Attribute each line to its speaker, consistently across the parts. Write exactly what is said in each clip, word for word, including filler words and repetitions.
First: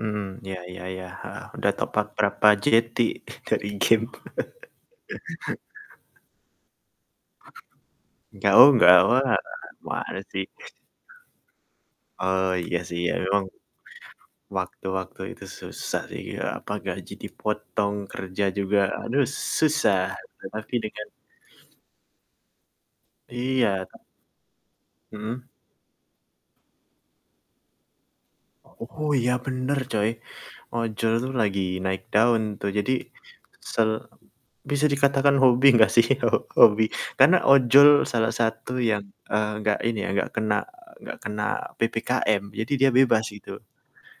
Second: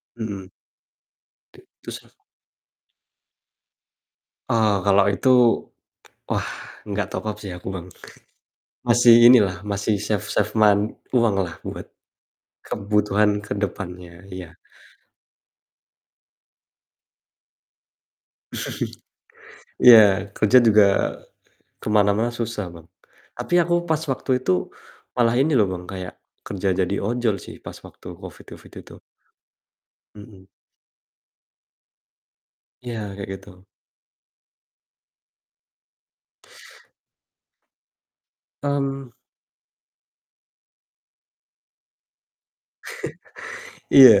Speaker 1: Mhm,
Speaker 2: Mhm.
Speaker 1: iya iya iya, heeh.
Speaker 2: Oke,
Speaker 1: Udah top up
Speaker 2: terus
Speaker 1: berapa jeti dari game.
Speaker 2: Eee, kalau itu wah, enggak top up sih aku Bang.
Speaker 1: Gau nggak
Speaker 2: Masih
Speaker 1: wa
Speaker 2: inilah masih,
Speaker 1: gimana sih?
Speaker 2: save-save man uanglah buat,
Speaker 1: Oh iya sih
Speaker 2: kebutuhan
Speaker 1: emang,
Speaker 2: kedepannya, iya.
Speaker 1: waktu-waktu itu susah sih, eee, apa gaji dipotong, kerja juga, aduh susah.
Speaker 2: Iya,
Speaker 1: E
Speaker 2: kerja
Speaker 1: tapi
Speaker 2: juga
Speaker 1: dengan
Speaker 2: ke mana-mana susah Bang. Tapi aku
Speaker 1: Iya.
Speaker 2: pas waktu itu malah
Speaker 1: Mhm.
Speaker 2: ini loh Bang, kayak kerja jadi ojol sih pas waktu COVID COVID itu.
Speaker 1: Oh, iya bener coy.
Speaker 2: Mhm.
Speaker 1: Ojol itu lagi naik daun tuh, jadi
Speaker 2: Iya, kayak gitu.
Speaker 1: sel bisa dikatakan hobi gak sih ho hobi? Karena ojol salah satu yang,
Speaker 2: Mmm.
Speaker 1: eee, gak ini ya gak kena gak kena PPKM. Jadi dia bebas, gitu.
Speaker 2: Iya.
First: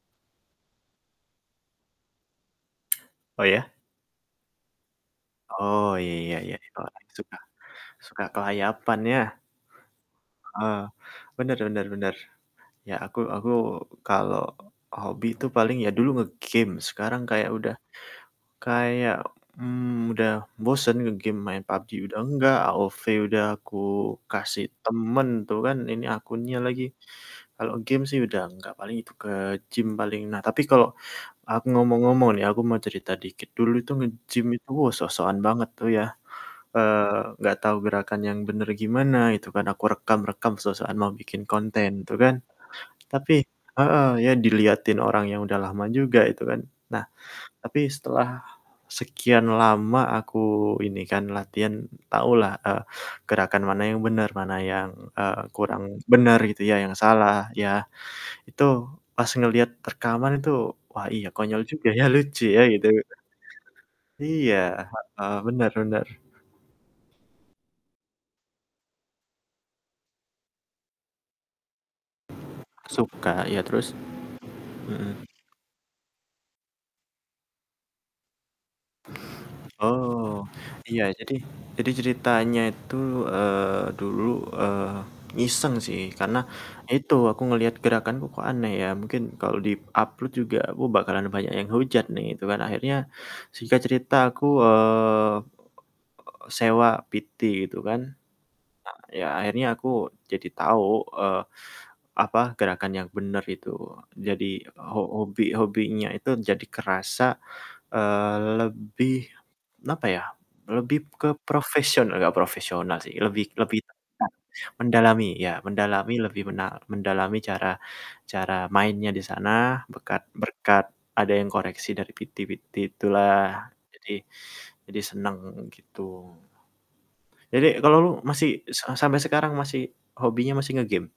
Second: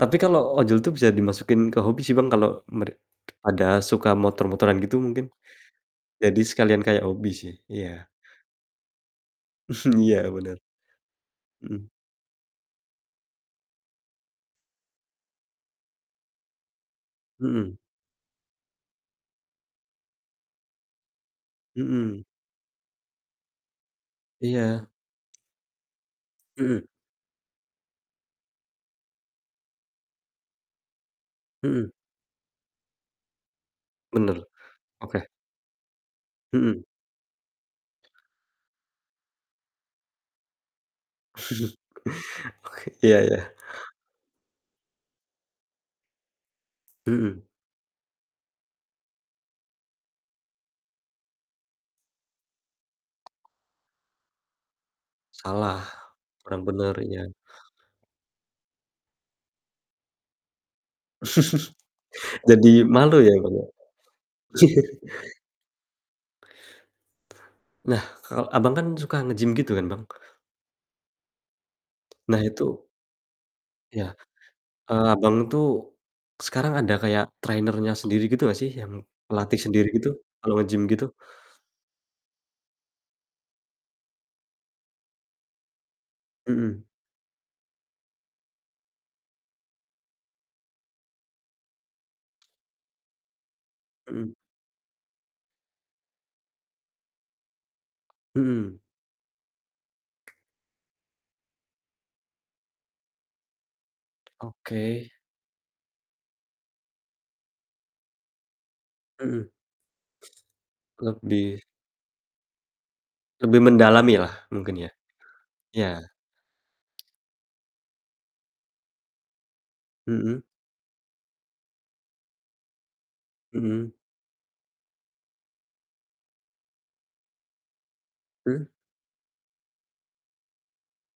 Speaker 2: Tapi kalo ojol tuh bisa dimasukin ke hobi sih Bang kalo mere
Speaker 1: Oh
Speaker 2: pada
Speaker 1: ya?
Speaker 2: suka motor-motoran gitu mungkin.
Speaker 1: Oh, iya
Speaker 2: Jadi
Speaker 1: iya,
Speaker 2: sekalian
Speaker 1: boleh,
Speaker 2: kaya hobi
Speaker 1: suka
Speaker 2: sih, iya.
Speaker 1: suka kelayapan ya.
Speaker 2: Iya, bener.
Speaker 1: Heeh, benar benar
Speaker 2: Mhm.
Speaker 1: benar. Ya, aku aku kalau hobi itu paling ya dulu nge-game, sekarang kayak udah
Speaker 2: Mhm.
Speaker 1: kayak, mmm, udah bosen nge-game, main PUBG udah
Speaker 2: Mhm.
Speaker 1: enggak, AOV udah aku kasih
Speaker 2: Iya.
Speaker 1: temen tuh kan, ini akunnya lagi.
Speaker 2: Mhm.
Speaker 1: Kalau game sih udah enggak paling itu ke gym paling. Nah, tapi kalau aku
Speaker 2: Mhm.
Speaker 1: ngomong-ngomong nih, aku mau cerita dikit, dulu itu nge-gym
Speaker 2: Bener,
Speaker 1: itu wah
Speaker 2: oke.
Speaker 1: sok-sokan banget tuh ya.
Speaker 2: Mhm.
Speaker 1: Eee, gak tahu gerakan yang bener gimana itu kan, aku rekam-rekam sok-sokan mau bikin konten tuh kan.
Speaker 2: Oke, iya
Speaker 1: Tapi
Speaker 2: iya.
Speaker 1: heeh. Ya diliatin orang yang udah lama juga itu kan. Nah,
Speaker 2: Mhm.
Speaker 1: tapi setelah sekian lama aku ini kan latihan, tahulah, eee, gerakan mana yang benar, mana yang, eee,
Speaker 2: Salah,
Speaker 1: kurang benar gitu
Speaker 2: kurang
Speaker 1: ya, yang
Speaker 2: bener, iya.
Speaker 1: salah ya. Itu pas ngeliat rekaman itu, wah iya konyol juga ya, lucu ya
Speaker 2: Jadi
Speaker 1: gitu.
Speaker 2: malu ya Bang ya.
Speaker 1: Iya, heeh. Bener bener.
Speaker 2: Nah, kalo Abang kan suka nge-gym gitu kan Bang? Nah itu
Speaker 1: Suka, iya terus?
Speaker 2: Iya, eee,
Speaker 1: Mhm.
Speaker 2: Abang tuh sekarang ada kayak trainer-nya sendiri gitu gak sih yang pelatih sendiri gitu,
Speaker 1: Oh,
Speaker 2: kalau nge-gym
Speaker 1: iya.
Speaker 2: gitu?
Speaker 1: Jadi jadi ceritanya itu, eee, dulu, eee, iseng sih karena
Speaker 2: Mhm.
Speaker 1: itu aku ngelihat gerakanku kok aneh ya, mungkin kalau di-upload juga aku bakalan banyak yang hujat nih itu kan. Akhirnya, singkat cerita,
Speaker 2: Mhm.
Speaker 1: aku, eee, sewa PT gitu kan,
Speaker 2: Mhm.
Speaker 1: eee, ya, akhirnya aku jadi tahu, eee, apa gerakan yang bener itu. Jadi ho
Speaker 2: Oke.
Speaker 1: obi hobinya itu jadi kerasa, eee, lebih
Speaker 2: Mhm.
Speaker 1: apa ya lebih ke
Speaker 2: Lebih
Speaker 1: profesional gak profesional sih, lebih
Speaker 2: lebih
Speaker 1: lebih nah,
Speaker 2: mendalamilah mungkin ya?
Speaker 1: mendalami, iya,
Speaker 2: Iya.
Speaker 1: mendalami lebih mena mendalami cara cara mainnya di sana bekat
Speaker 2: Mhm.
Speaker 1: berkat ada yang koreksi dari PT-PT itulah.
Speaker 2: Mhm.
Speaker 1: Jadi jadi seneng, gitu. Jadi kalo lu masih
Speaker 2: Mmm.
Speaker 1: e sa sampe sekarang masih hobinya masih nge-game?